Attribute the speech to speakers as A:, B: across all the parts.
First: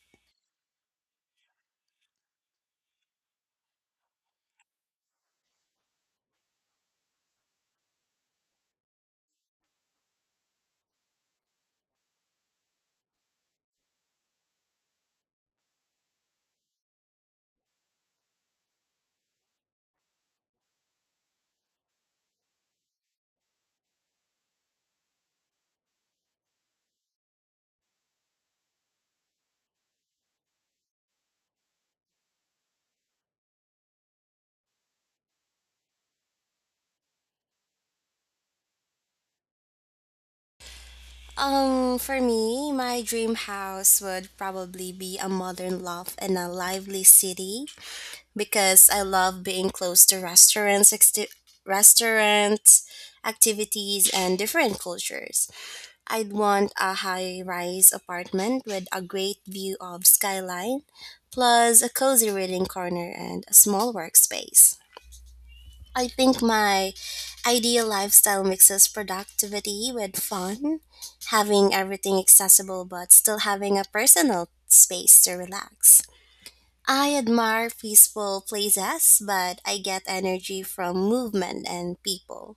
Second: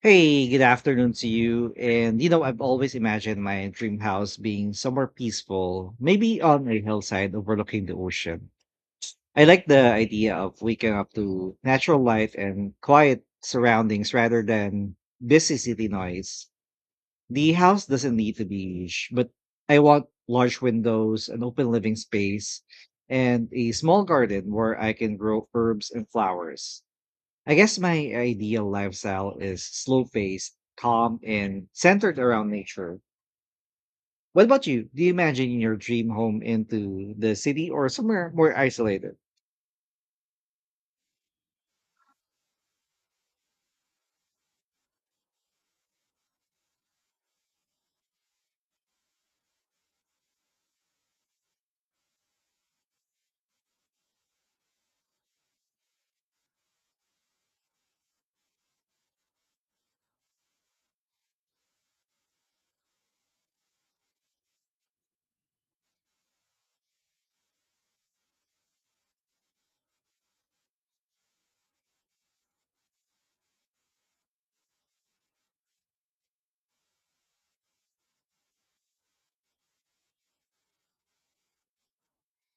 A: Hey, good afternoon to you. And I've always imagined my dream house being somewhere peaceful, maybe on a hillside overlooking the ocean. I like the idea of waking up to natural light and quiet surroundings rather than busy city noise. The house doesn't need to be huge, but I want large windows, an open living space, and a small garden where I can grow herbs and flowers. I guess my ideal lifestyle is slow paced, calm, and centered around nature. What about you? Do you imagine your dream home into the city or somewhere more isolated?
B: For me, my dream house would probably be a modern loft in a lively city because I love being close to restaurants, restaurants, activities, and different cultures. I'd want a high-rise apartment with a great view of skyline, plus a cozy reading corner and a small workspace. I think my ideal lifestyle mixes productivity with fun, having everything accessible but still having a personal space to relax. I admire peaceful places, but I get energy from movement and people.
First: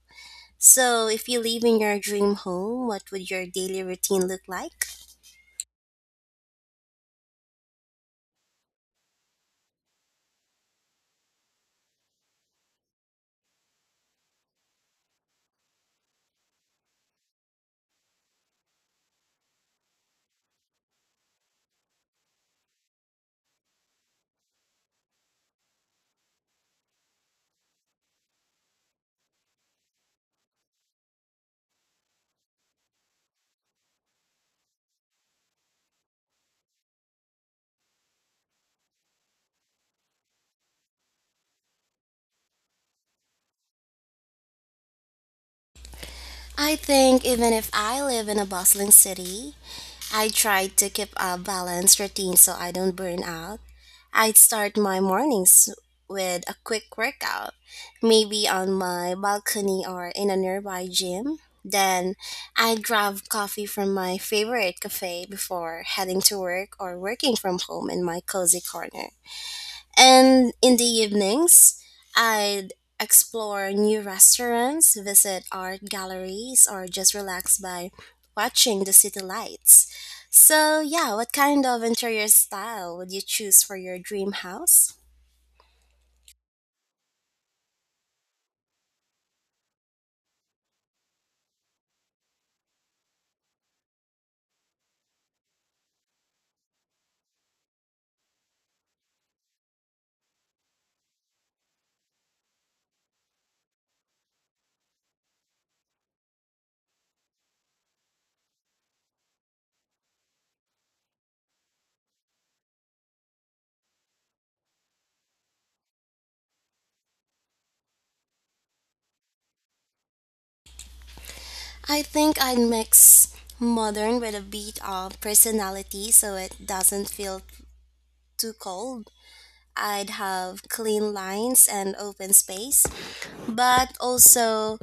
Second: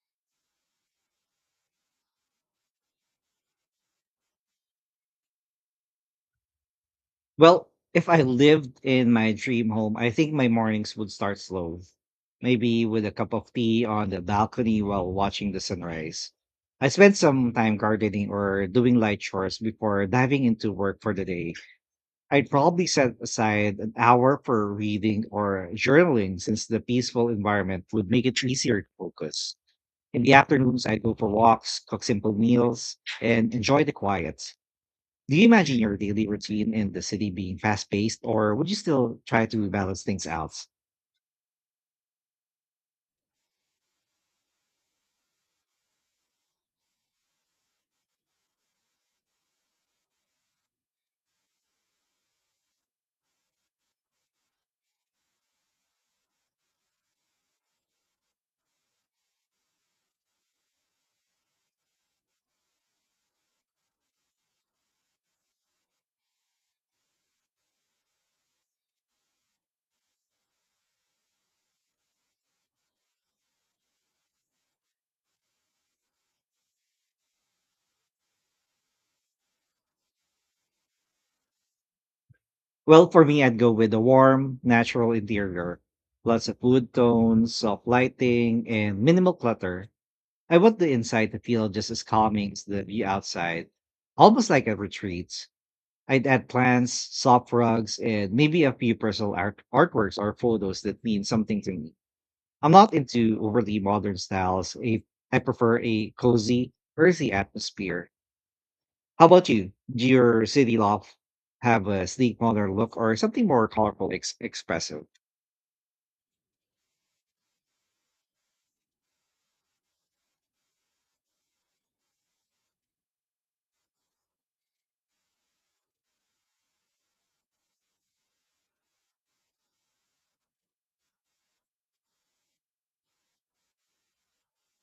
B: So, if you live in your dream home, what would your daily routine look like?
A: Well, if I lived in my dream home, I think my mornings would start slow, maybe with a cup of tea on the balcony while watching the sunrise. I spend some time gardening or doing light chores before diving into work for the day. I'd probably set aside an hour for reading or journaling since the peaceful environment would make it easier to focus. In the afternoons, I'd go for walks, cook simple meals, and enjoy the quiet. Do you imagine your daily routine in the city being fast paced, or would you still try to balance things out?
B: I think even if I live in a bustling city, I try to keep a balanced routine so I don't burn out. I'd start my mornings with a quick workout, maybe on my balcony or in a nearby gym. Then I'd grab coffee from my favorite cafe before heading to work or working from home in my cozy corner. And in the evenings, I'd explore new restaurants, visit art galleries, or just relax by watching the city lights. So, yeah, what kind of interior style
A: Well,
B: would you
A: for me, I'd
B: choose
A: go
B: for
A: with
B: your
A: a
B: dream
A: warm,
B: house?
A: natural interior, lots of wood tones, soft lighting, and minimal clutter. I want the inside to feel just as calming as the view outside, almost like a retreat. I'd add plants, soft rugs, and maybe a few personal artworks or photos that mean something to me. I'm not into overly modern styles. I prefer a cozy, earthy atmosphere. How about you? Do your city loft have a sleek, modern look or something more colorful, expressive?
B: I think I'd mix modern with a bit of personality so it doesn't feel too cold. I'd have clean lines and open space, but also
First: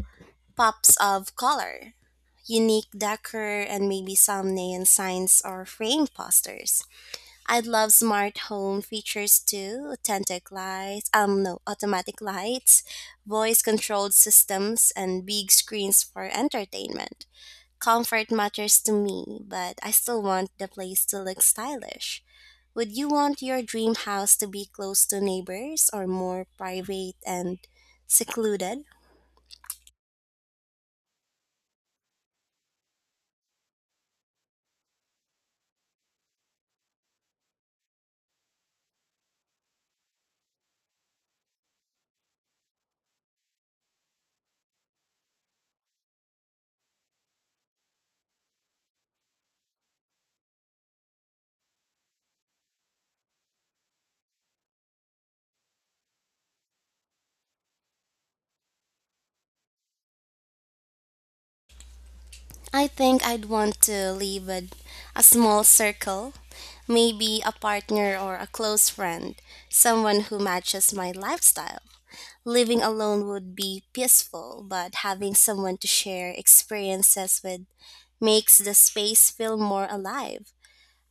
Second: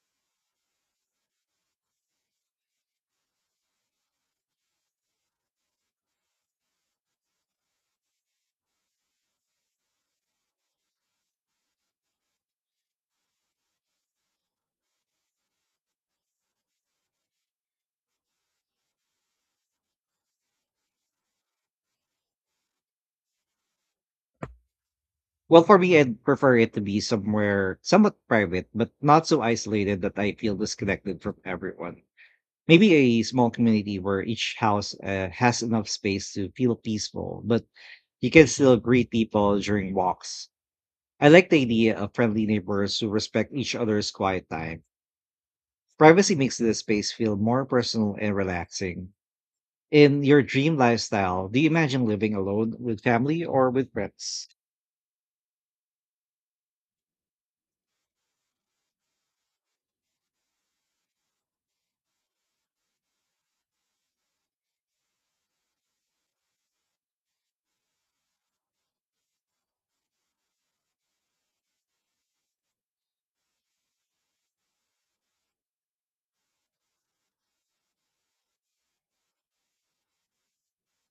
B: pops of color, unique decor, and maybe some neon signs or frame posters. I'd love smart home features too, authentic lights, no, automatic lights, voice controlled systems and big screens for entertainment. Comfort matters to me, but I still want the place to look stylish. Would you want your dream house to be close to
A: Well, for
B: neighbors
A: me,
B: or
A: I'd
B: more
A: prefer it to be
B: private and
A: somewhere somewhat private,
B: secluded?
A: but not so isolated that I feel disconnected from everyone. Maybe a small community where each house has enough space to feel peaceful, but you can still greet people during walks. I like the idea of friendly neighbors who respect each other's quiet time. Privacy makes the space feel more personal and relaxing. In your dream lifestyle, do you imagine living alone with family or with friends?
B: I think I'd want to live with a small circle, maybe a partner or a close friend, someone who matches my lifestyle. Living alone would be peaceful, but having someone to share experiences with makes the space feel more alive.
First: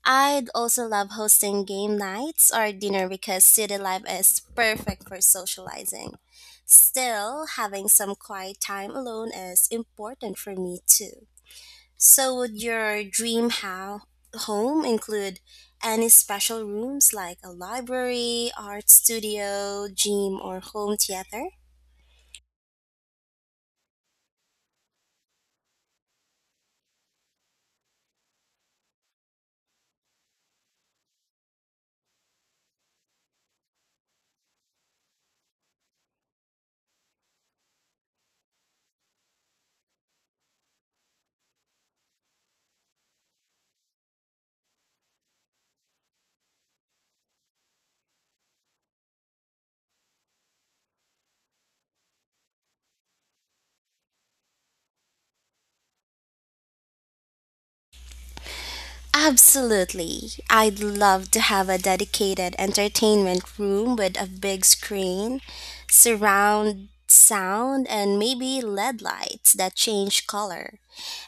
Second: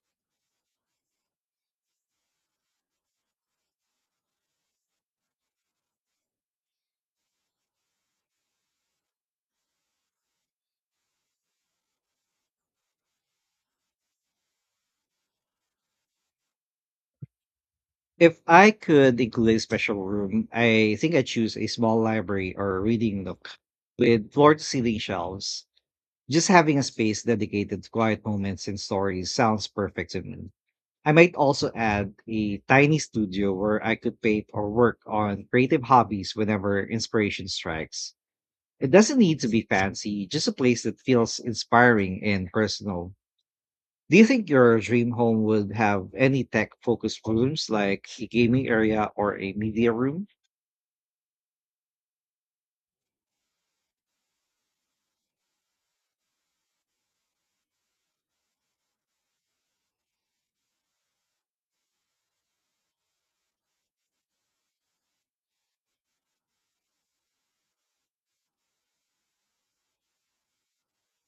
B: I'd also love hosting game nights or dinner because city life is perfect for socializing. Still, having some quiet time alone is important for me too. So, would your dream home include any special rooms like a
A: If
B: library,
A: I
B: art
A: could include a
B: studio,
A: special
B: gym,
A: room,
B: or home
A: I think I'd
B: theater?
A: choose a small library or reading nook with floor to ceiling shelves. Just having a space dedicated to quiet moments and stories sounds perfect to me. I might also add a tiny studio where I could paint or work on creative hobbies whenever inspiration strikes. It doesn't need to be fancy, just a place that feels inspiring and personal. Do you think your dream home would have any tech focused rooms like a gaming area or a media room?
B: Absolutely. I'd love to have a dedicated entertainment room with a big screen, surround sound, and maybe LED lights that change color.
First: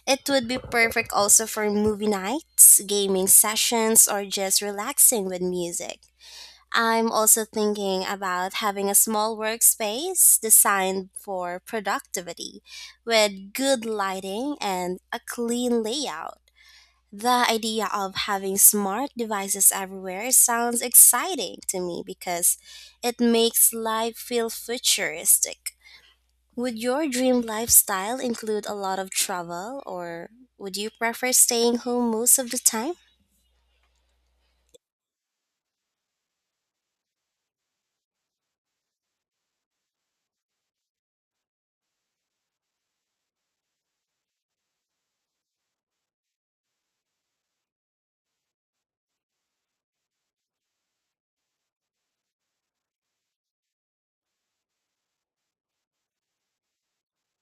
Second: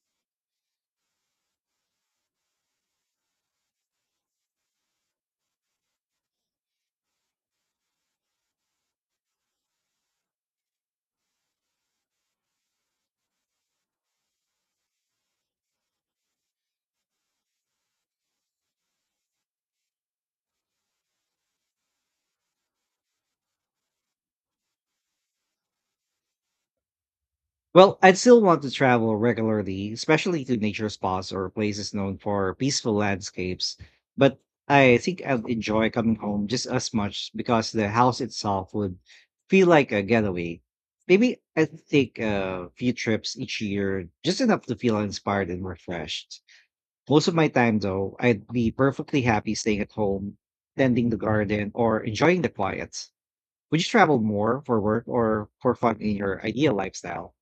B: It would be perfect also for movie nights, gaming sessions, or just relaxing with music. I'm also thinking about having a small workspace designed for productivity with good lighting and a clean layout. The idea of having smart devices everywhere sounds exciting to me because it makes life feel futuristic. Would your dream
A: Well, I'd
B: lifestyle
A: still want
B: include
A: to
B: a lot of
A: travel
B: travel,
A: regularly,
B: or
A: especially to
B: would
A: nature
B: you
A: spots
B: prefer
A: or
B: staying
A: places
B: home
A: known
B: most of
A: for
B: the
A: peaceful
B: time?
A: landscapes. But I think I'd enjoy coming home just as much because the house itself would feel like a getaway. Maybe I'd take a few trips each year, just enough to feel inspired and refreshed. Most of my time, though, I'd be perfectly happy staying at home, tending the garden, or enjoying the quiet. Would you travel more for work or for fun in your ideal lifestyle?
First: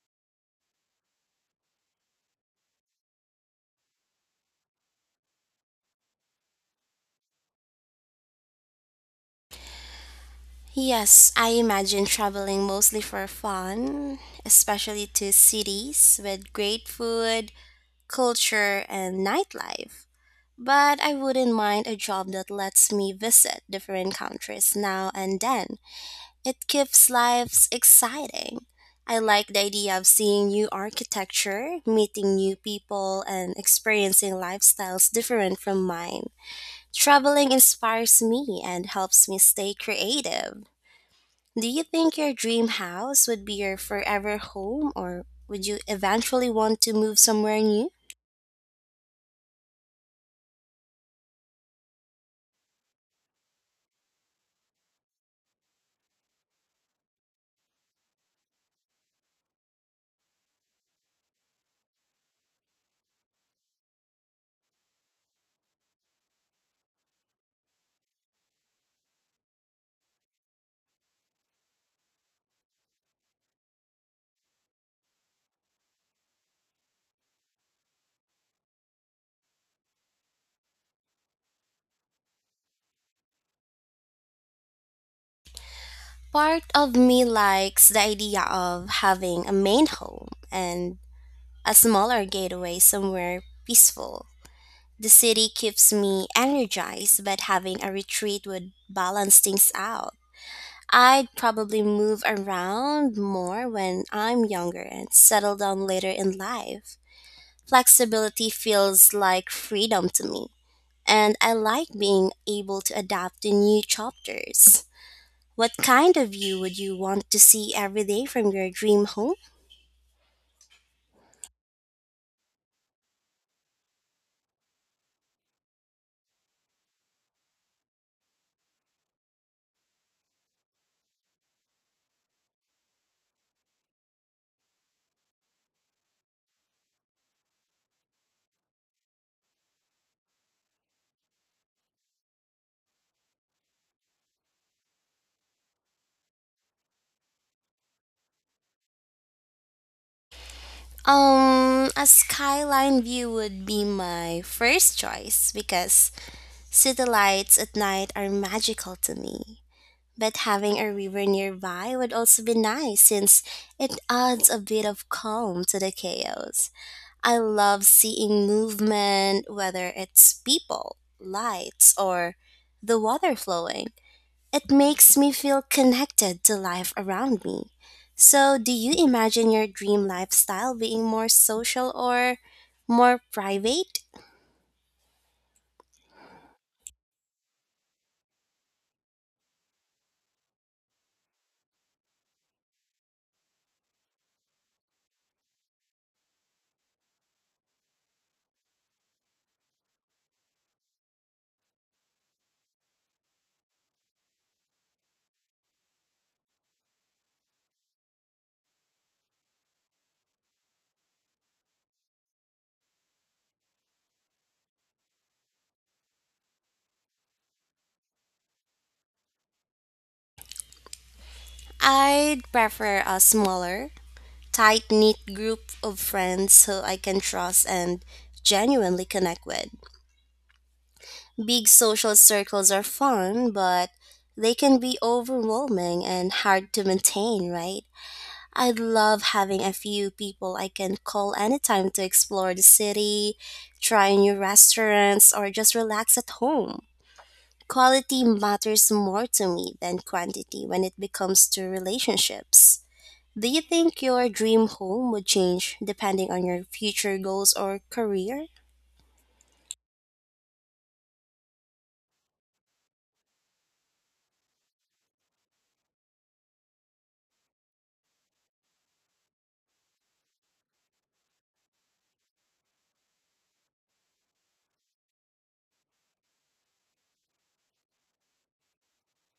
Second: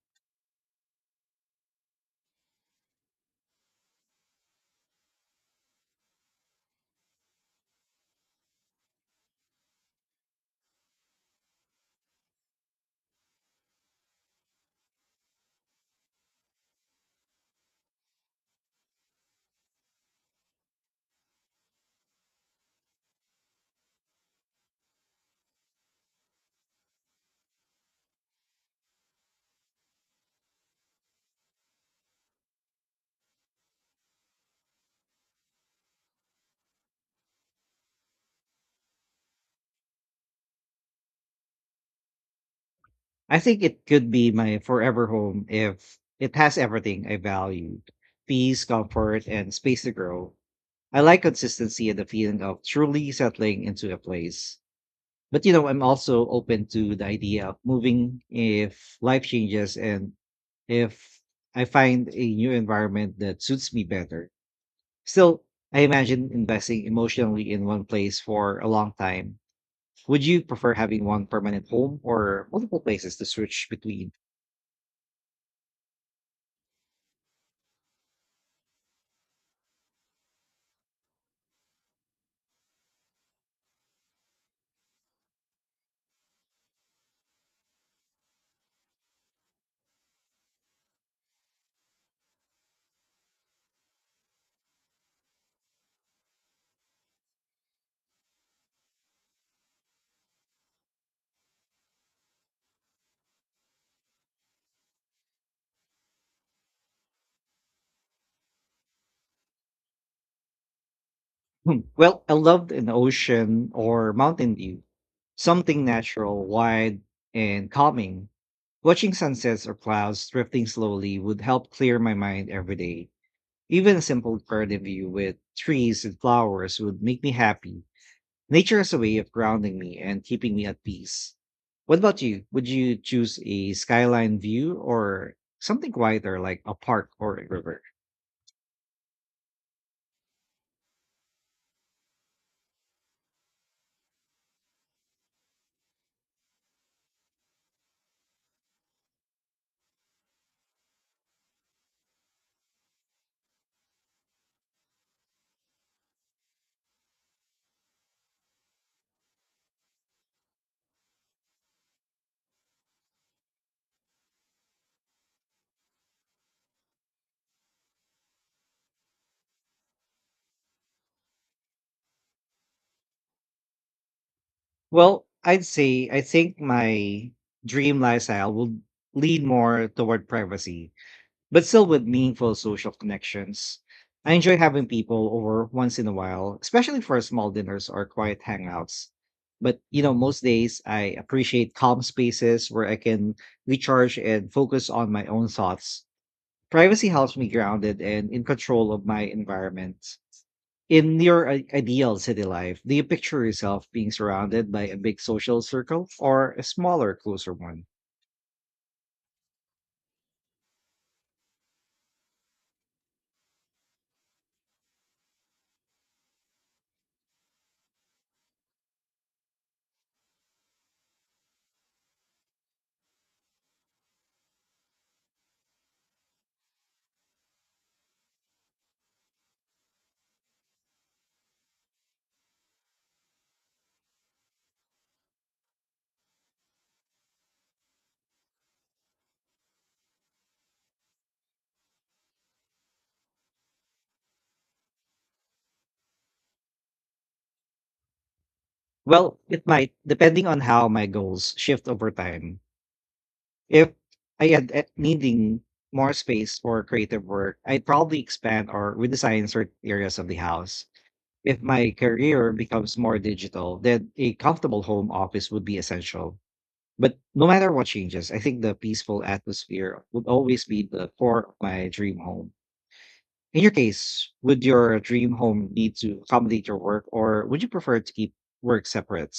B: Yes, I imagine traveling mostly for fun, especially to cities with great food, culture, and nightlife. But I wouldn't mind a job that lets me visit different countries now and then. It keeps lives exciting. I like the idea of seeing new architecture, meeting new people, and experiencing lifestyles different from mine. Traveling inspires me and helps me stay creative. Do you think your dream house
A: I
B: would be
A: think
B: your
A: it could be
B: forever
A: my
B: home
A: forever
B: or
A: home
B: would you
A: if it
B: eventually
A: has
B: want to
A: everything I
B: move somewhere
A: valued:
B: new?
A: peace, comfort, and space to grow. I like consistency and the feeling of truly settling into a place. But I'm also open to the idea of moving if life changes and if I find a new environment that suits me better. Still, I imagine investing emotionally in one place for a long time. Would you prefer having one permanent home or multiple places to switch between?
B: Part of me likes the idea of having a main home and a smaller gateway somewhere peaceful. The city keeps me energized, but having a retreat would balance things out. I'd probably move around more when I'm younger and settle down later in life. Flexibility feels like freedom to me, and I like
A: Well,
B: being
A: I loved
B: able
A: an
B: to adapt to
A: ocean
B: new
A: or mountain view,
B: chapters. What
A: something
B: kind of
A: natural,
B: view would you
A: wide,
B: want to
A: and
B: see every day
A: calming.
B: from your dream
A: Watching
B: home?
A: sunsets or clouds drifting slowly would help clear my mind every day. Even a simple garden view with trees and flowers would make me happy. Nature is a way of grounding me and keeping me at peace. What about you? Would you choose a skyline view or something quieter like a park or a river?
B: A skyline view would be my first choice because city lights at night are magical to me. But having a river nearby would also be nice since it adds a bit of calm to the chaos. I love seeing movement, whether it's people, lights, or the water flowing. It makes
A: Well,
B: me feel
A: I'd say I
B: connected to
A: think
B: life
A: my
B: around me.
A: dream lifestyle
B: So, do
A: would
B: you
A: lean
B: imagine your
A: more
B: dream
A: toward
B: lifestyle
A: privacy,
B: being more
A: but still
B: social
A: with
B: or
A: meaningful social
B: more
A: connections.
B: private?
A: I enjoy having people over once in a while, especially for small dinners or quiet hangouts. But most days I appreciate calm spaces where I can recharge and focus on my own thoughts. Privacy helps me grounded and in control of my environment. In your ideal city life, do you picture yourself being surrounded by a big social circle or a smaller, closer one?
B: I'd prefer a smaller, tight knit group of friends who I can trust and genuinely connect with. Big social circles are fun, but they can be overwhelming and hard to maintain, right? I love having a few people I can call anytime to explore the city, try new restaurants, or just relax at home. Quality matters more
A: Well,
B: to
A: it
B: me
A: might,
B: than
A: depending on
B: quantity when
A: how
B: it
A: my
B: comes
A: goals
B: to
A: shift over time.
B: relationships. Do you
A: If
B: think your
A: I
B: dream
A: end up
B: home would
A: needing
B: change
A: more
B: depending on
A: space
B: your
A: for
B: future
A: creative
B: goals
A: work,
B: or
A: I'd probably
B: career?
A: expand or redesign certain areas of the house. If my career becomes more digital, then a comfortable home office would be essential. But no matter what changes, I think the peaceful atmosphere would always be the core of my dream home. In your case, would your dream home need to accommodate your work, or would you prefer to keep work separate?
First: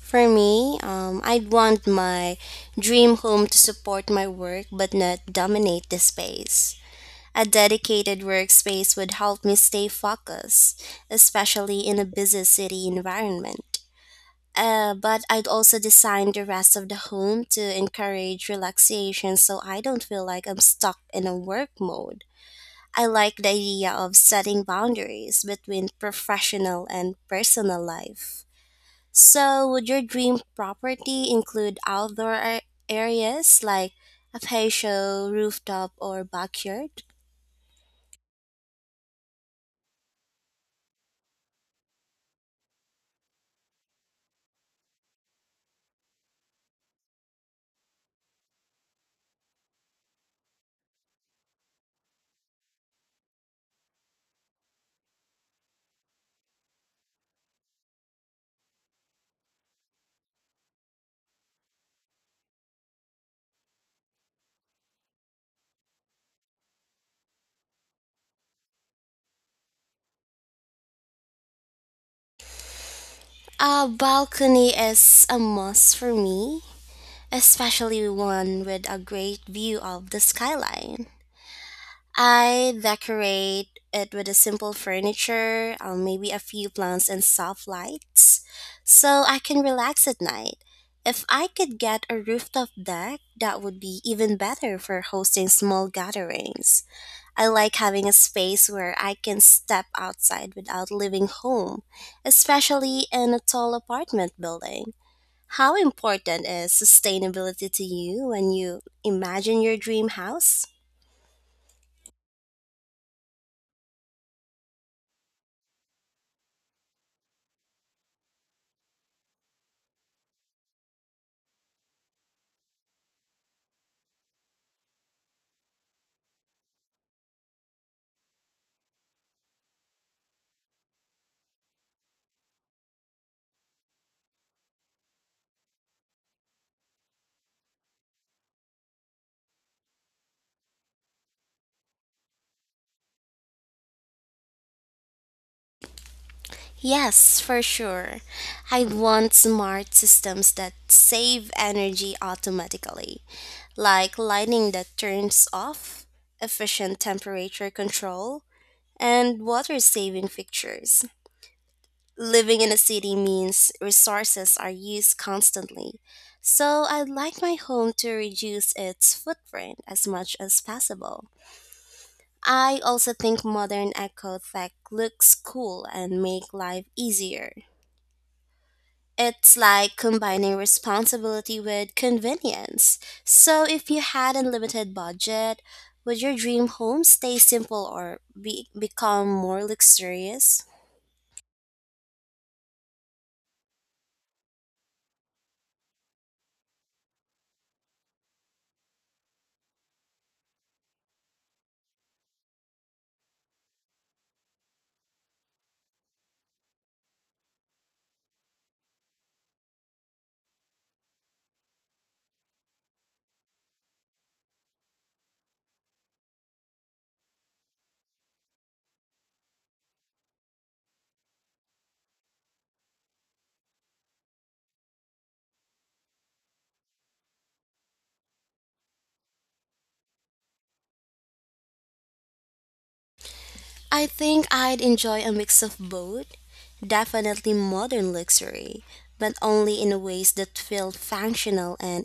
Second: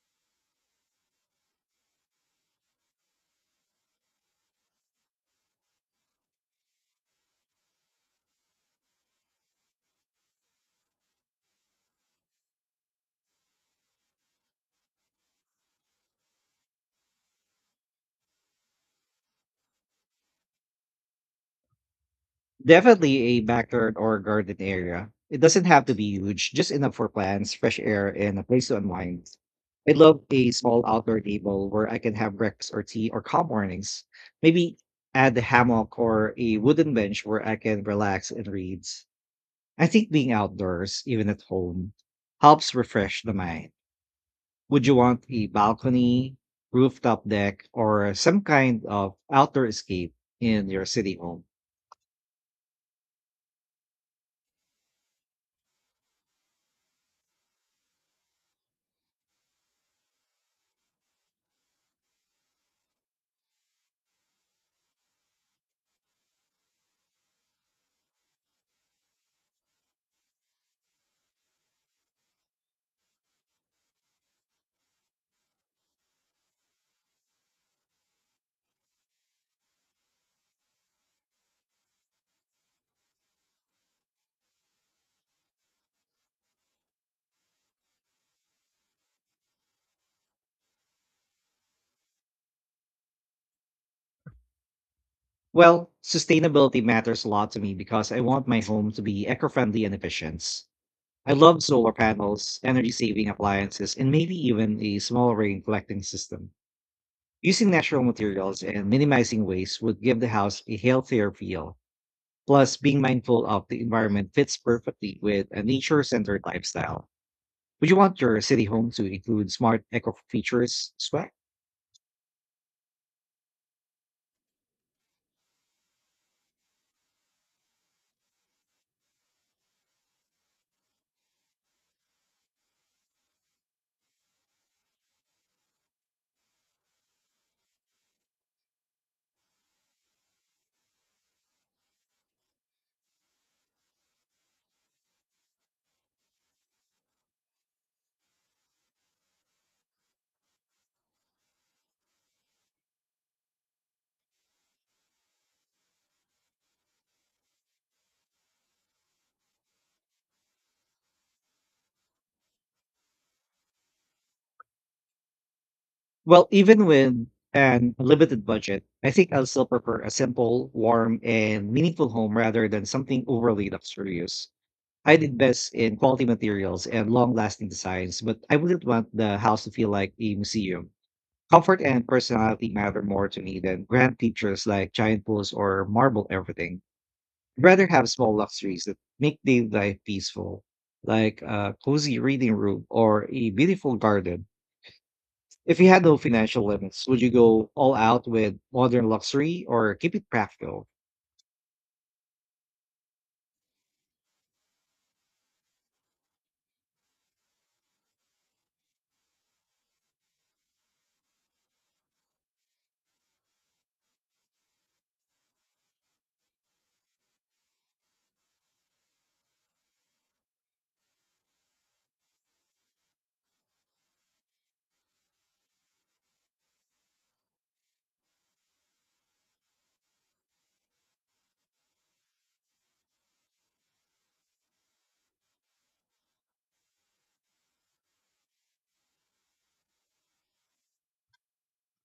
B: For me, I'd want my dream home to support my work but not dominate the space. A dedicated workspace would help me stay focused, especially in a busy city environment. But I'd also design the rest of the home to encourage relaxation so I don't feel like I'm stuck in a work mode. I
A: Definitely
B: like
A: a
B: the idea
A: backyard
B: of
A: or garden
B: setting
A: area. It
B: boundaries
A: doesn't have
B: between
A: to be huge, just
B: professional
A: enough for
B: and
A: plants, fresh
B: personal
A: air, and a
B: life.
A: place to unwind.
B: So, would
A: I
B: your
A: love
B: dream
A: a small outdoor
B: property
A: table
B: include
A: where I can
B: outdoor
A: have breakfast or tea or calm
B: areas like
A: mornings.
B: a
A: Maybe
B: patio,
A: add a
B: rooftop,
A: hammock
B: or
A: or a wooden
B: backyard?
A: bench where I can relax and read. I think being outdoors, even at home, helps refresh the mind. Would you want a balcony, rooftop deck, or some kind of outdoor escape in your city home?
B: A balcony is a must for me, especially one with a great view of the skyline. I decorate it with a simple furniture, maybe a few plants and soft lights, so I can relax at night. If I could get a rooftop deck, that would be even better for hosting small
A: Well, sustainability
B: gatherings.
A: matters a
B: I
A: lot to me
B: like having
A: because
B: a
A: I want my
B: space
A: home
B: where
A: to
B: I
A: be
B: can
A: eco friendly
B: step
A: and
B: outside
A: efficient.
B: without leaving
A: I love
B: home,
A: solar panels, energy
B: especially
A: saving
B: in a tall
A: appliances, and
B: apartment
A: maybe even
B: building.
A: a small rain
B: How
A: collecting
B: important
A: system.
B: is
A: Using
B: sustainability to
A: natural
B: you when
A: materials
B: you
A: and minimizing
B: imagine your
A: waste would
B: dream
A: give the house
B: house?
A: a healthier feel. Plus, being mindful of the environment fits perfectly with a nature centered lifestyle. Would you want your city home to include smart eco features as well?
B: Yes, for sure. I want smart systems that save energy automatically, like lighting that turns off, efficient temperature control, and water saving fixtures. Living in a city means resources are used constantly,
A: Well,
B: so
A: even
B: I'd
A: with
B: like my home
A: an
B: to
A: unlimited
B: reduce
A: budget, I
B: its
A: think I'll still
B: footprint
A: prefer
B: as
A: a
B: much as
A: simple, warm,
B: possible.
A: and meaningful home rather
B: I
A: than
B: also
A: something
B: think
A: overly
B: modern eco
A: luxurious.
B: tech
A: I'd
B: looks
A: invest
B: cool
A: in
B: and
A: quality
B: make life
A: materials and long
B: easier.
A: lasting designs, but I wouldn't want the
B: It's
A: house to feel
B: like
A: like a
B: combining
A: museum.
B: responsibility
A: Comfort
B: with
A: and personality
B: convenience.
A: matter more to me
B: So,
A: than
B: if you
A: grand
B: had
A: features
B: unlimited
A: like giant pools
B: budget,
A: or
B: would
A: marble
B: your dream
A: everything.
B: home stay
A: I'd rather
B: simple
A: have
B: or
A: small luxuries that
B: become
A: make
B: more
A: daily life peaceful,
B: luxurious?
A: like a cozy reading room or a beautiful garden. If you had no financial limits, would you go all out with modern luxury or keep it practical?
B: I think I'd enjoy a mix of both. Definitely modern luxury, but only in ways that feel functional and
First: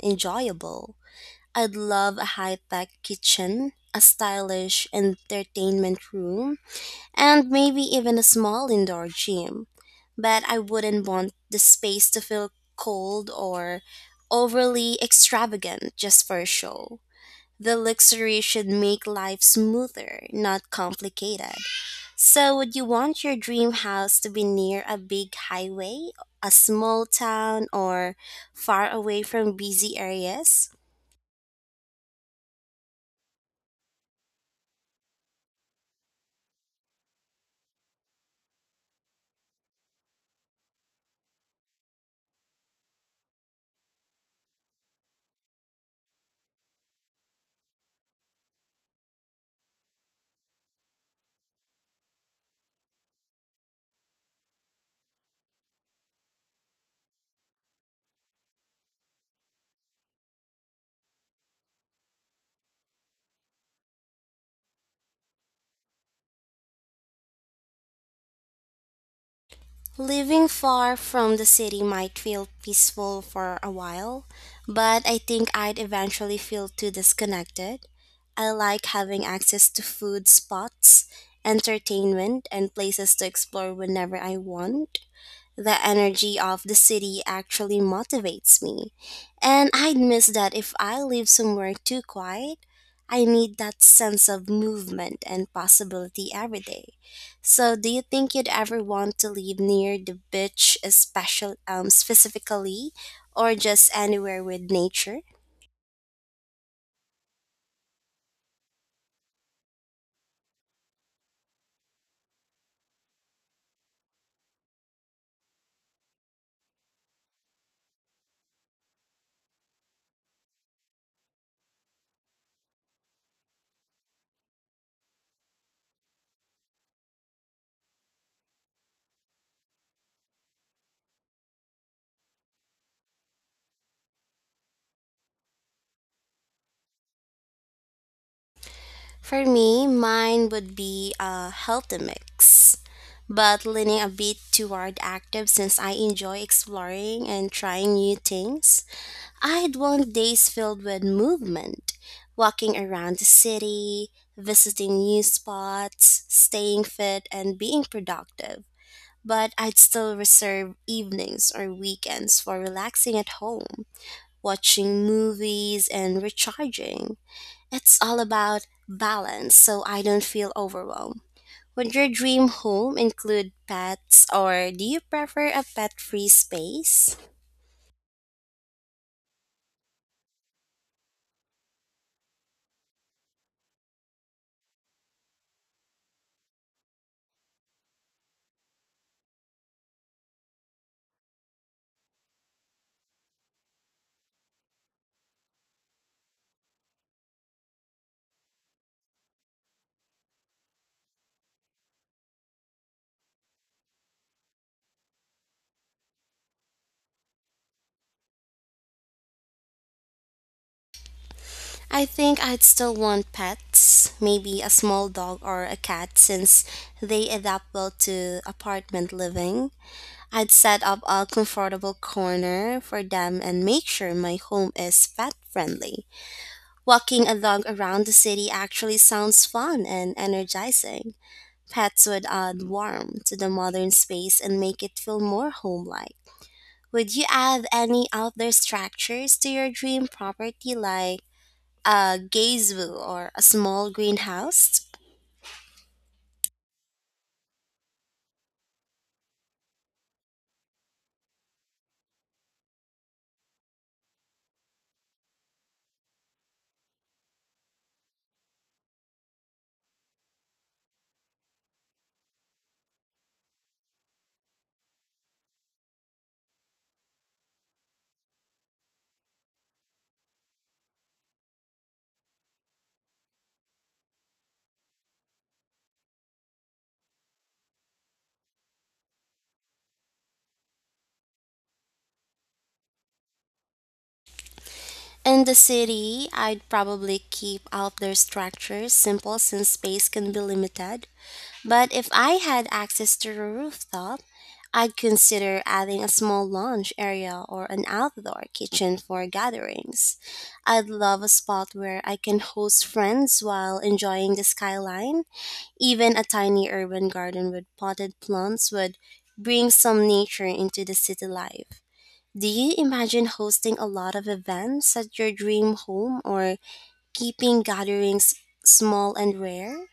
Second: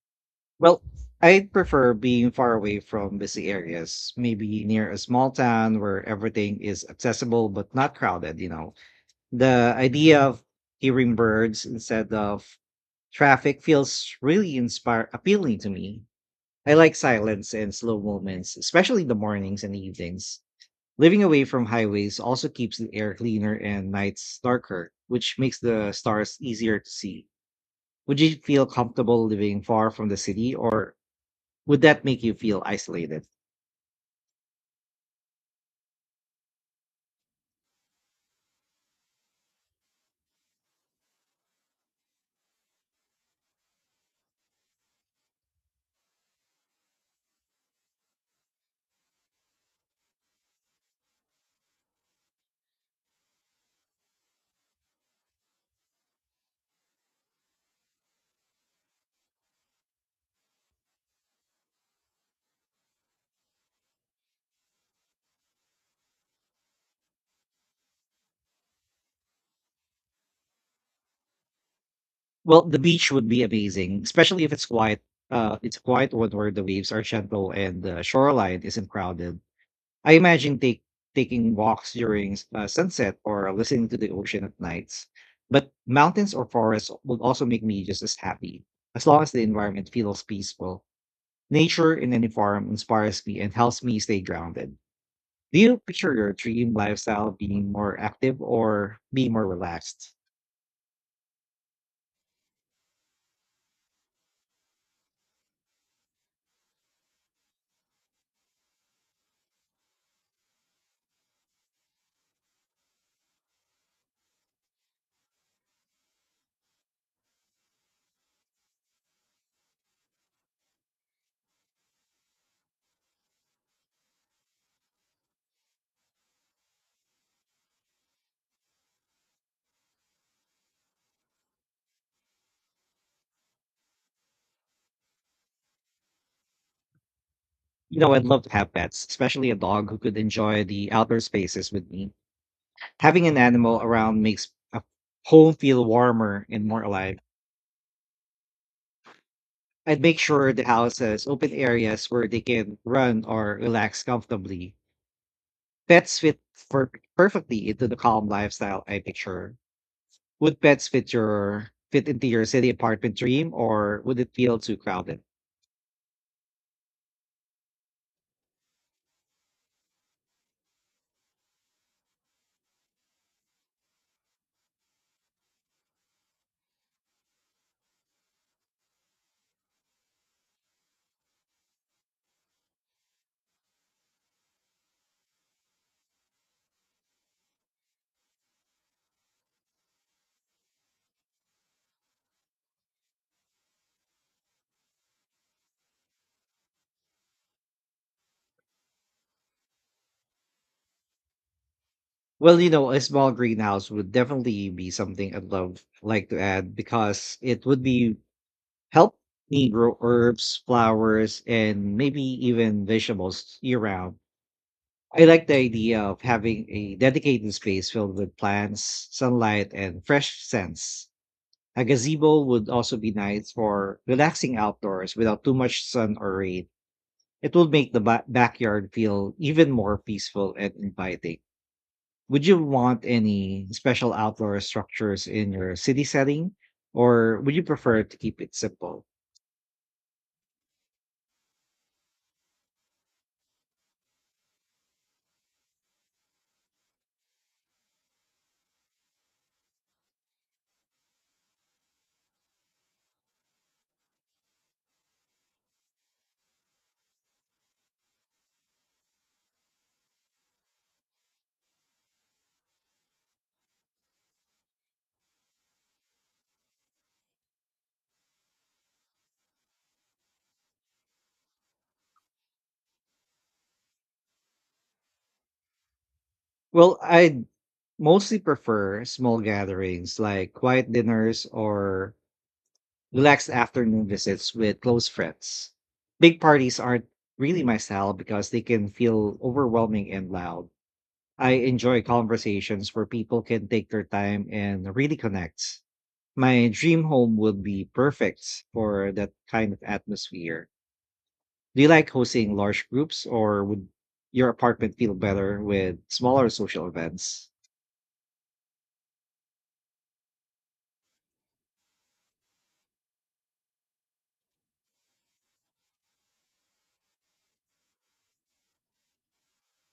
A: Well,
B: enjoyable.
A: I'd
B: I'd
A: prefer
B: love a
A: being far
B: high
A: away
B: tech
A: from busy
B: kitchen, a
A: areas, maybe
B: stylish
A: near a small town where
B: entertainment room,
A: everything is
B: and
A: accessible but
B: maybe
A: not
B: even a
A: crowded, you
B: small
A: know.
B: indoor gym.
A: The idea
B: But
A: of
B: I wouldn't
A: hearing
B: want the
A: birds
B: space
A: instead
B: to
A: of
B: feel cold
A: traffic
B: or
A: feels really
B: overly
A: inspire appealing to
B: extravagant
A: me.
B: just for a
A: I like
B: show.
A: silence and
B: The
A: slow
B: luxury
A: moments,
B: should
A: especially
B: make
A: in the
B: life
A: mornings and
B: smoother,
A: evenings.
B: not
A: Living away
B: complicated.
A: from highways also
B: So, would
A: keeps
B: you
A: the air
B: want your
A: cleaner
B: dream
A: and
B: house to
A: nights
B: be near
A: darker,
B: a big
A: which makes the
B: highway,
A: stars
B: a
A: easier to
B: small
A: see.
B: town, or
A: Would you feel
B: far away
A: comfortable
B: from
A: living far
B: busy
A: from the city,
B: areas?
A: or would that make you feel isolated?
B: Living far from the city might feel
A: Well, the beach
B: peaceful
A: would be
B: for a
A: amazing,
B: while,
A: especially if it's quiet.
B: but I think
A: It's
B: I'd
A: a quiet one
B: eventually
A: where the
B: feel
A: waves
B: too
A: are gentle and
B: disconnected.
A: the
B: I
A: shoreline
B: like
A: isn't
B: having
A: crowded.
B: access to
A: I
B: food
A: imagine
B: spots,
A: taking walks during
B: entertainment, and places
A: sunset
B: to
A: or
B: explore
A: listening to the
B: whenever I
A: ocean at
B: want.
A: nights. But
B: The
A: mountains
B: energy
A: or
B: of the
A: forests would
B: city
A: also make
B: actually
A: me just as
B: motivates
A: happy,
B: me,
A: as long as the
B: and
A: environment
B: I'd
A: feels
B: miss that if
A: peaceful.
B: I live somewhere
A: Nature
B: too
A: in any
B: quiet.
A: form
B: I
A: inspires me and
B: need that
A: helps me stay
B: sense of
A: grounded.
B: movement and
A: Do you picture
B: possibility
A: your
B: every
A: dream
B: day.
A: lifestyle being
B: So, do
A: more
B: you think
A: active
B: you'd ever
A: or
B: want to
A: being more
B: live near
A: relaxed?
B: the beach, especially specifically, or just anywhere with nature?
A: I'd love to have pets,
B: For
A: especially a
B: me,
A: dog who could
B: mine
A: enjoy
B: would
A: the
B: be
A: outdoor
B: a
A: spaces with
B: healthy
A: me.
B: mix,
A: Having an
B: but
A: animal
B: leaning a
A: around
B: bit
A: makes a
B: toward active
A: home
B: since
A: feel
B: I enjoy
A: warmer and more alive.
B: exploring and trying new things. I'd
A: I'd
B: want
A: make
B: days
A: sure the
B: filled
A: house
B: with
A: has open
B: movement,
A: areas where they
B: walking
A: can
B: around the
A: run or relax
B: city,
A: comfortably.
B: visiting new
A: Pets
B: spots,
A: fit
B: staying
A: for
B: fit, and
A: perfectly
B: being
A: into the calm
B: productive,
A: lifestyle I
B: but
A: picture.
B: I'd still
A: Would
B: reserve
A: pets
B: evenings or
A: fit into
B: weekends
A: your
B: for
A: city apartment
B: relaxing at
A: dream
B: home,
A: or would it feel too
B: watching
A: crowded?
B: movies, and recharging. It's all about balance so I don't feel overwhelmed. Would your dream home include pets or do you prefer a pet free space?
A: Well, a small greenhouse would definitely be something I'd love like to add because it would be help me grow herbs, flowers, and
B: I
A: maybe
B: think I'd
A: even
B: still want
A: vegetables year
B: pets,
A: round.
B: maybe a small
A: I
B: dog
A: like the
B: or a
A: idea
B: cat
A: of having
B: since
A: a
B: they
A: dedicated
B: adapt
A: space
B: well
A: filled with
B: to
A: plants,
B: apartment living.
A: sunlight, and fresh
B: I'd set up
A: scents.
B: a
A: A
B: comfortable
A: gazebo would
B: corner
A: also
B: for
A: be
B: them
A: nice
B: and make
A: for
B: sure my
A: relaxing
B: home is
A: outdoors
B: pet
A: without too much
B: friendly.
A: sun or rain.
B: Walking a
A: It
B: dog
A: would make the
B: around the city
A: backyard
B: actually
A: feel
B: sounds
A: even
B: fun
A: more
B: and
A: peaceful and
B: energizing.
A: inviting.
B: Pets would
A: Would you
B: add
A: want
B: warmth to the
A: any
B: modern
A: special
B: space
A: outdoor
B: and make it feel
A: structures
B: more
A: in your
B: home
A: city
B: like.
A: setting,
B: Would you
A: or would you
B: add
A: prefer
B: any
A: to keep
B: outdoor
A: it simple?
B: structures to your dream property like a gazebo or a small greenhouse?
A: Well, I'd mostly prefer small gatherings like quiet dinners or relaxed afternoon visits with close
B: In the
A: friends.
B: city,
A: Big
B: I'd
A: parties aren't
B: probably
A: really
B: keep
A: my style
B: outdoor
A: because they can
B: structures
A: feel
B: simple since
A: overwhelming
B: space
A: and
B: can be
A: loud.
B: limited.
A: I
B: But
A: enjoy
B: if I had
A: conversations where
B: access to the
A: people can take their
B: rooftop,
A: time and
B: I'd
A: really
B: consider
A: connect.
B: adding a small
A: My
B: lounge
A: dream home
B: area
A: would
B: or an
A: be
B: outdoor
A: perfect
B: kitchen
A: for
B: for
A: that kind of
B: gatherings.
A: atmosphere.
B: I'd love a spot
A: Do you
B: where
A: like
B: I can
A: hosting
B: host
A: large groups,
B: friends
A: or
B: while
A: would
B: enjoying the
A: your apartment feel
B: skyline.
A: better with
B: Even a
A: smaller
B: tiny
A: social
B: urban garden
A: events?
B: with potted plants would bring some nature into the city life. Do you imagine hosting a lot of events at your dream home or keeping gatherings small and rare?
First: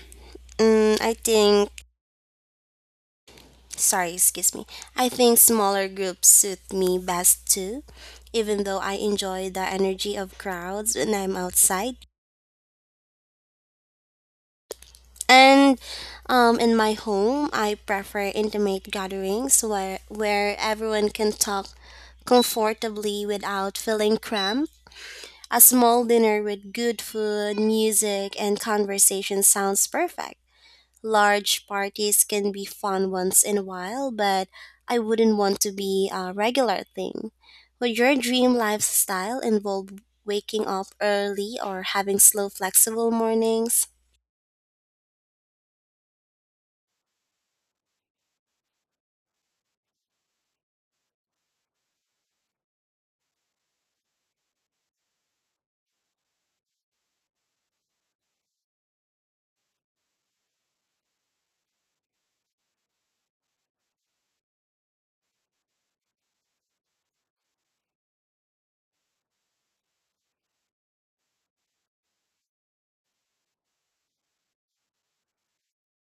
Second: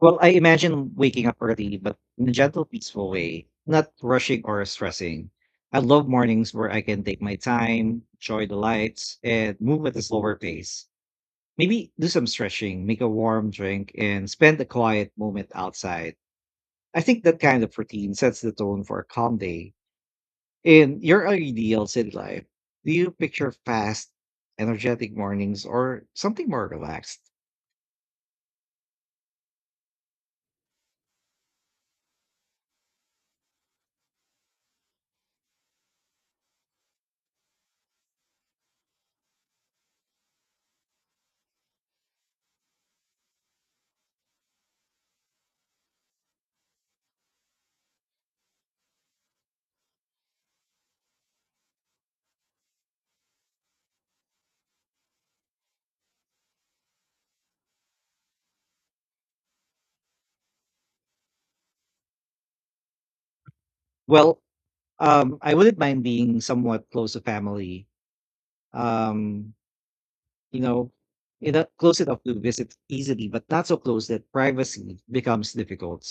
A: Well, I imagine
B: Mm, I
A: waking up early,
B: think
A: but in a gentle, peaceful way, not
B: Sorry,
A: rushing
B: excuse
A: or
B: me. I
A: stressing.
B: think
A: I
B: smaller
A: love
B: groups
A: mornings where
B: suit
A: I
B: me
A: can take my
B: best too,
A: time, enjoy the
B: even though I
A: lights,
B: enjoy
A: and
B: the
A: move at a
B: energy
A: slower
B: of
A: pace.
B: crowds when I'm
A: Maybe
B: outside.
A: do some stretching, make a warm drink, and spend a quiet moment
B: And
A: outside.
B: in my
A: I think that
B: home,
A: kind
B: I
A: of routine
B: prefer
A: sets the tone
B: intimate
A: for a calm
B: gatherings
A: day.
B: where
A: In
B: everyone
A: your
B: can talk
A: ideal city life, do you
B: comfortably
A: picture
B: without
A: fast,
B: feeling cramped.
A: energetic
B: A
A: mornings
B: small
A: or
B: dinner
A: something more
B: with good
A: relaxed?
B: food, music, and conversation sounds perfect. Large parties can be fun once in a while, but I wouldn't want to be a regular thing. Would your dream lifestyle involve waking up early or having slow, flexible mornings?
A: Well, I wouldn't mind being somewhat close to family um, you know, in a close enough to visit easily, but not so close that privacy becomes difficult.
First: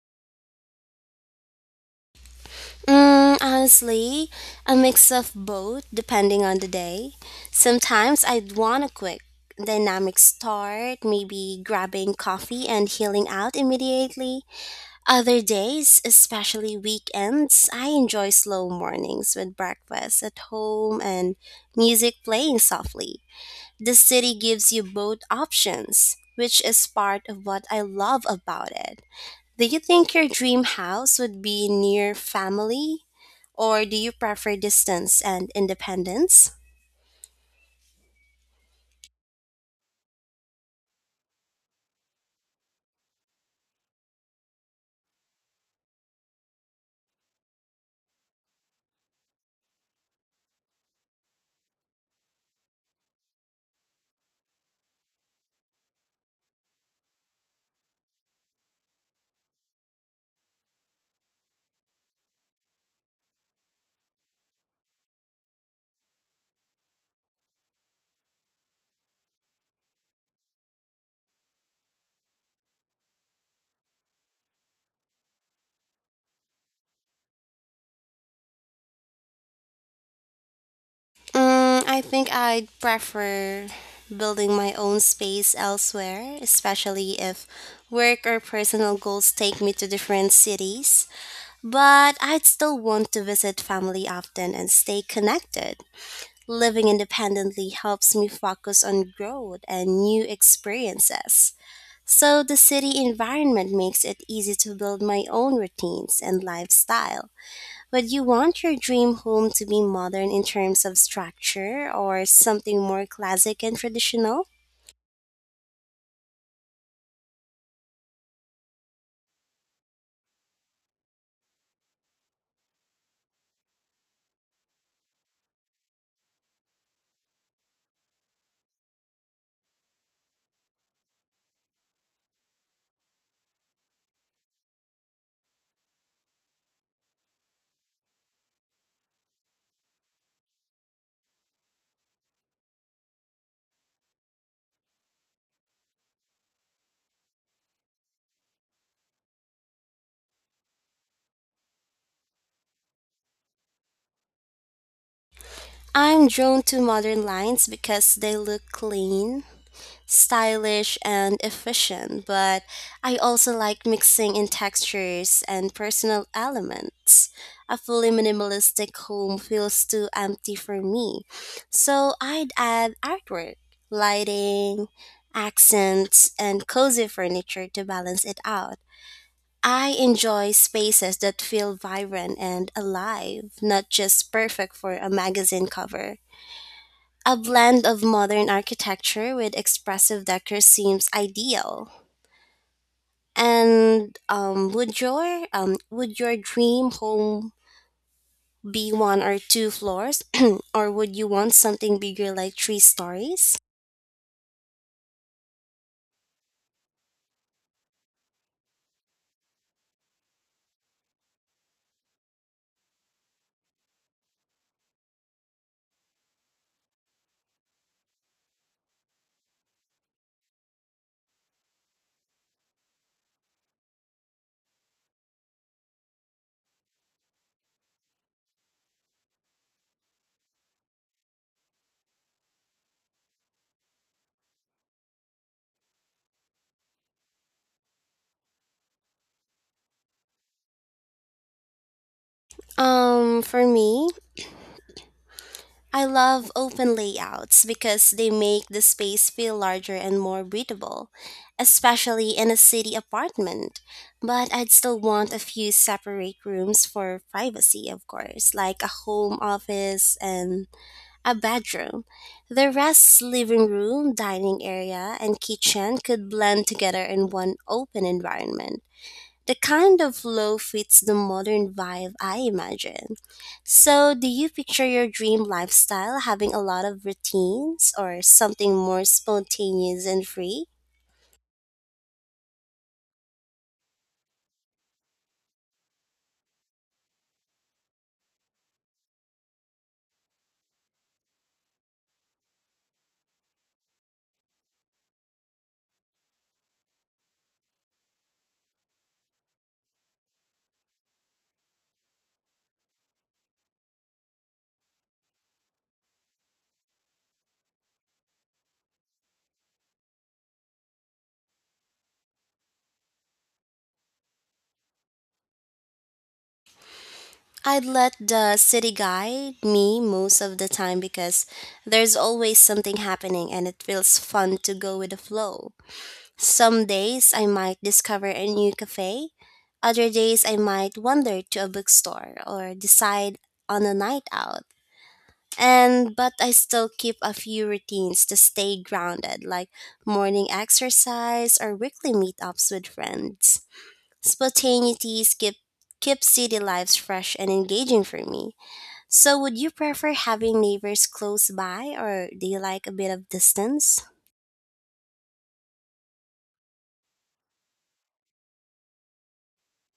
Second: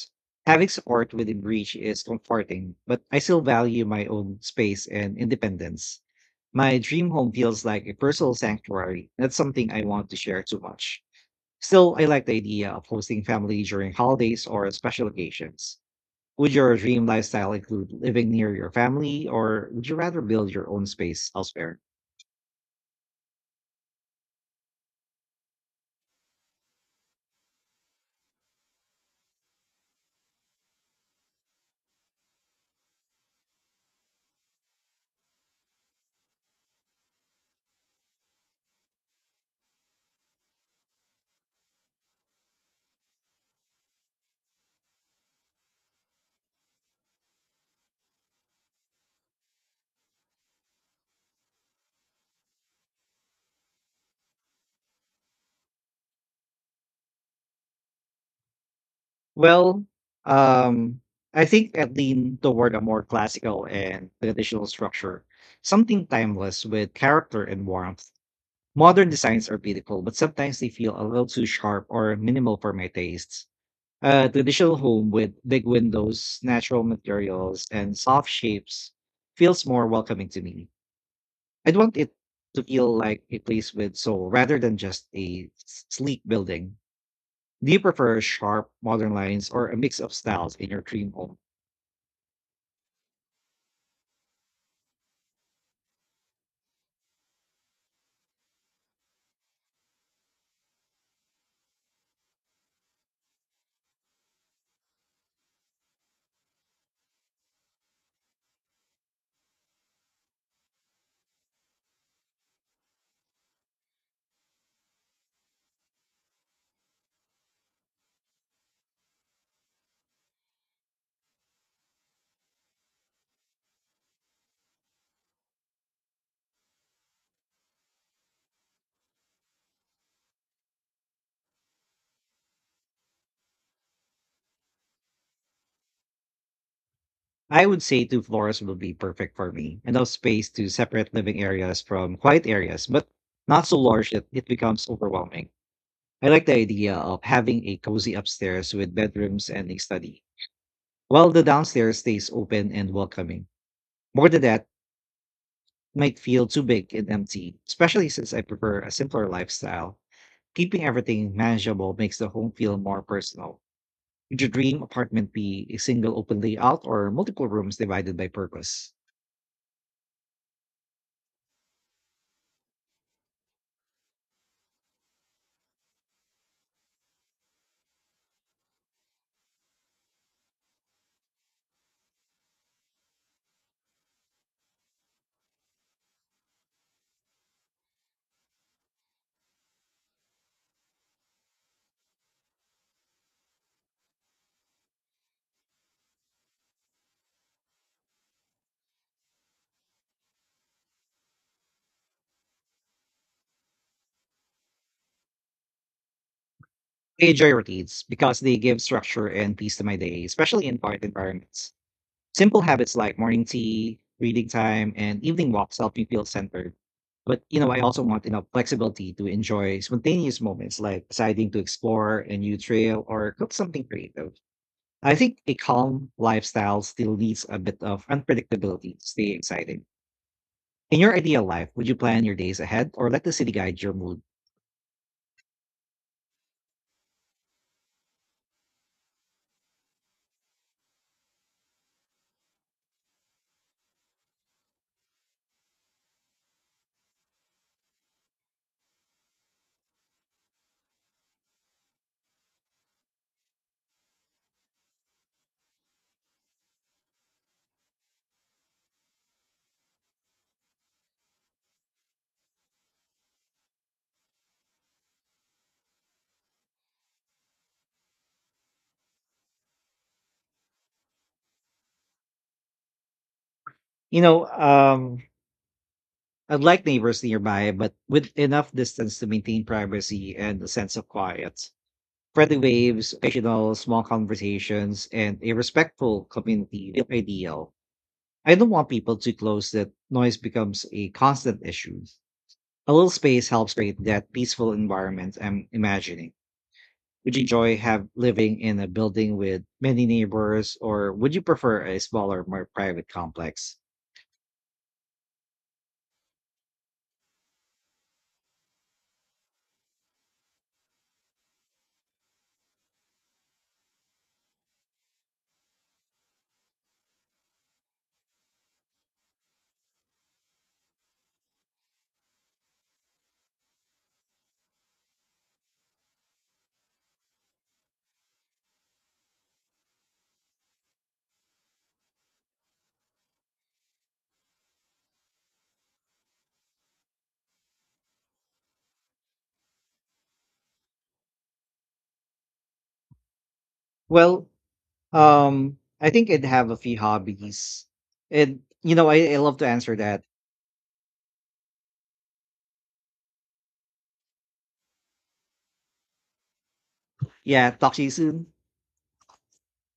A: Having support within reach is comforting, but I
B: Mm,
A: still value my
B: honestly,
A: own
B: a
A: space
B: mix
A: and
B: of both
A: independence.
B: depending on the
A: My dream
B: day.
A: home feels like a
B: Sometimes
A: personal
B: I'd want a
A: sanctuary.
B: quick,
A: That's something I want to
B: dynamic
A: share too
B: start,
A: much.
B: maybe
A: Still, I
B: grabbing
A: like the
B: coffee
A: idea of
B: and
A: hosting
B: healing out
A: family during
B: immediately.
A: holidays or special
B: Other
A: occasions.
B: days,
A: Would
B: especially
A: your dream lifestyle
B: weekends, I
A: include living
B: enjoy
A: near
B: slow
A: your family,
B: mornings with
A: or would you rather
B: breakfast at
A: build your own
B: home
A: space
B: and
A: elsewhere?
B: music playing softly. The city gives you both options, which is part of what I love about it. Do you think your dream house would be near family, or do you prefer distance and independence?
A: Well, um, I think I lean toward a more classical and traditional structure, something timeless with character and warmth. Modern designs are beautiful, but sometimes they feel a little too sharp or minimal for my tastes. A traditional home with big windows, natural materials, and soft shapes feels more welcoming to me. I'd
B: Mm,
A: want
B: I
A: it
B: think
A: to
B: I'd
A: feel like a
B: prefer
A: place with soul
B: building
A: rather
B: my
A: than
B: own
A: just a
B: space
A: sleek
B: elsewhere,
A: building.
B: especially if
A: Do you prefer
B: work or
A: sharp
B: personal
A: modern
B: goals
A: lines
B: take
A: or
B: me
A: a
B: to
A: mix of
B: different
A: styles in your
B: cities.
A: dream home?
B: But I'd still want to visit family often and stay connected. Living independently helps me focus on growth and new experiences. So the city environment makes it easy to build my own routines and lifestyle. Would you want your dream home to be modern in terms of structure or something more classic and traditional?
A: I would say two floors will be perfect for me. Enough space to separate living areas from quiet areas, but not so large that it becomes overwhelming. I like the idea of having a cozy upstairs with bedrooms and a study, while the downstairs stays open and welcoming. More than that, it might
B: I'm
A: feel too
B: drawn to
A: big and
B: modern
A: empty,
B: lines
A: especially
B: because
A: since
B: they
A: I
B: look
A: prefer a simpler
B: clean,
A: lifestyle. Keeping
B: stylish,
A: everything
B: and
A: manageable makes
B: efficient,
A: the home
B: but
A: feel more
B: I also
A: personal.
B: like mixing
A: Would
B: in
A: your dream apartment
B: textures
A: be
B: and
A: a single
B: personal
A: open layout or
B: elements.
A: multiple
B: A
A: rooms
B: fully
A: divided by purpose?
B: minimalistic home feels too empty for me, so I'd add artwork, lighting, accents, and cozy furniture to balance it out. I enjoy spaces that feel vibrant and alive, not just perfect for a magazine cover. A blend of modern architecture with expressive decor seems ideal. And would your dream home be one or two floors, or would you want something bigger, like 3 stories?
A: I enjoy routines because they give structure and peace to my day, especially in quiet environments. Simple habits like morning tea, reading time, and evening walks help me feel centered. But you know, I also want enough flexibility to enjoy spontaneous moments like deciding to explore a new trail or cook something creative. I think a calm lifestyle still needs a bit of unpredictability to stay exciting. In your ideal life, would you plan your days ahead or let the city guide your mood?
B: For me, I love open layouts because they make the space feel larger and more breathable, especially in a city apartment. But I'd still want a few separate rooms for privacy, of course, like a home office and a bedroom. The rest, living room, dining area, and kitchen could blend together in one open environment. The kind of flow fits the modern vibe I imagine. So,
A: You
B: do
A: know,
B: you picture your
A: um,
B: dream lifestyle having a
A: I'd
B: lot
A: like
B: of
A: neighbors nearby,
B: routines
A: but
B: or
A: with enough
B: something more
A: distance to maintain
B: spontaneous and
A: privacy and
B: free?
A: a sense of quiet. Friendly waves, occasional small conversations, and a respectful community feel ideal. I don't want people too close that noise becomes a constant issue. A little space helps create that peaceful environment I'm imagining. Would you enjoy have living in a building with many neighbors, or would you prefer a smaller, more private complex?
B: I'd let the city guide me most of the time because there's always something happening and it feels fun to go with the flow. Some days I might discover a new cafe, other days I might wander to a bookstore or decide on a night out. And but I still keep a few routines to stay grounded, like morning exercise or weekly meetups with friends.
A: Well,
B: Spontaneities
A: um, I
B: keep
A: think I'd
B: city
A: have a
B: lives
A: few
B: fresh and
A: hobbies,
B: engaging for me.
A: and you know, I
B: So
A: love
B: would
A: to
B: you
A: answer
B: prefer
A: that.
B: having neighbors close by or do you like a bit of distance?
A: Yeah, talk to you soon.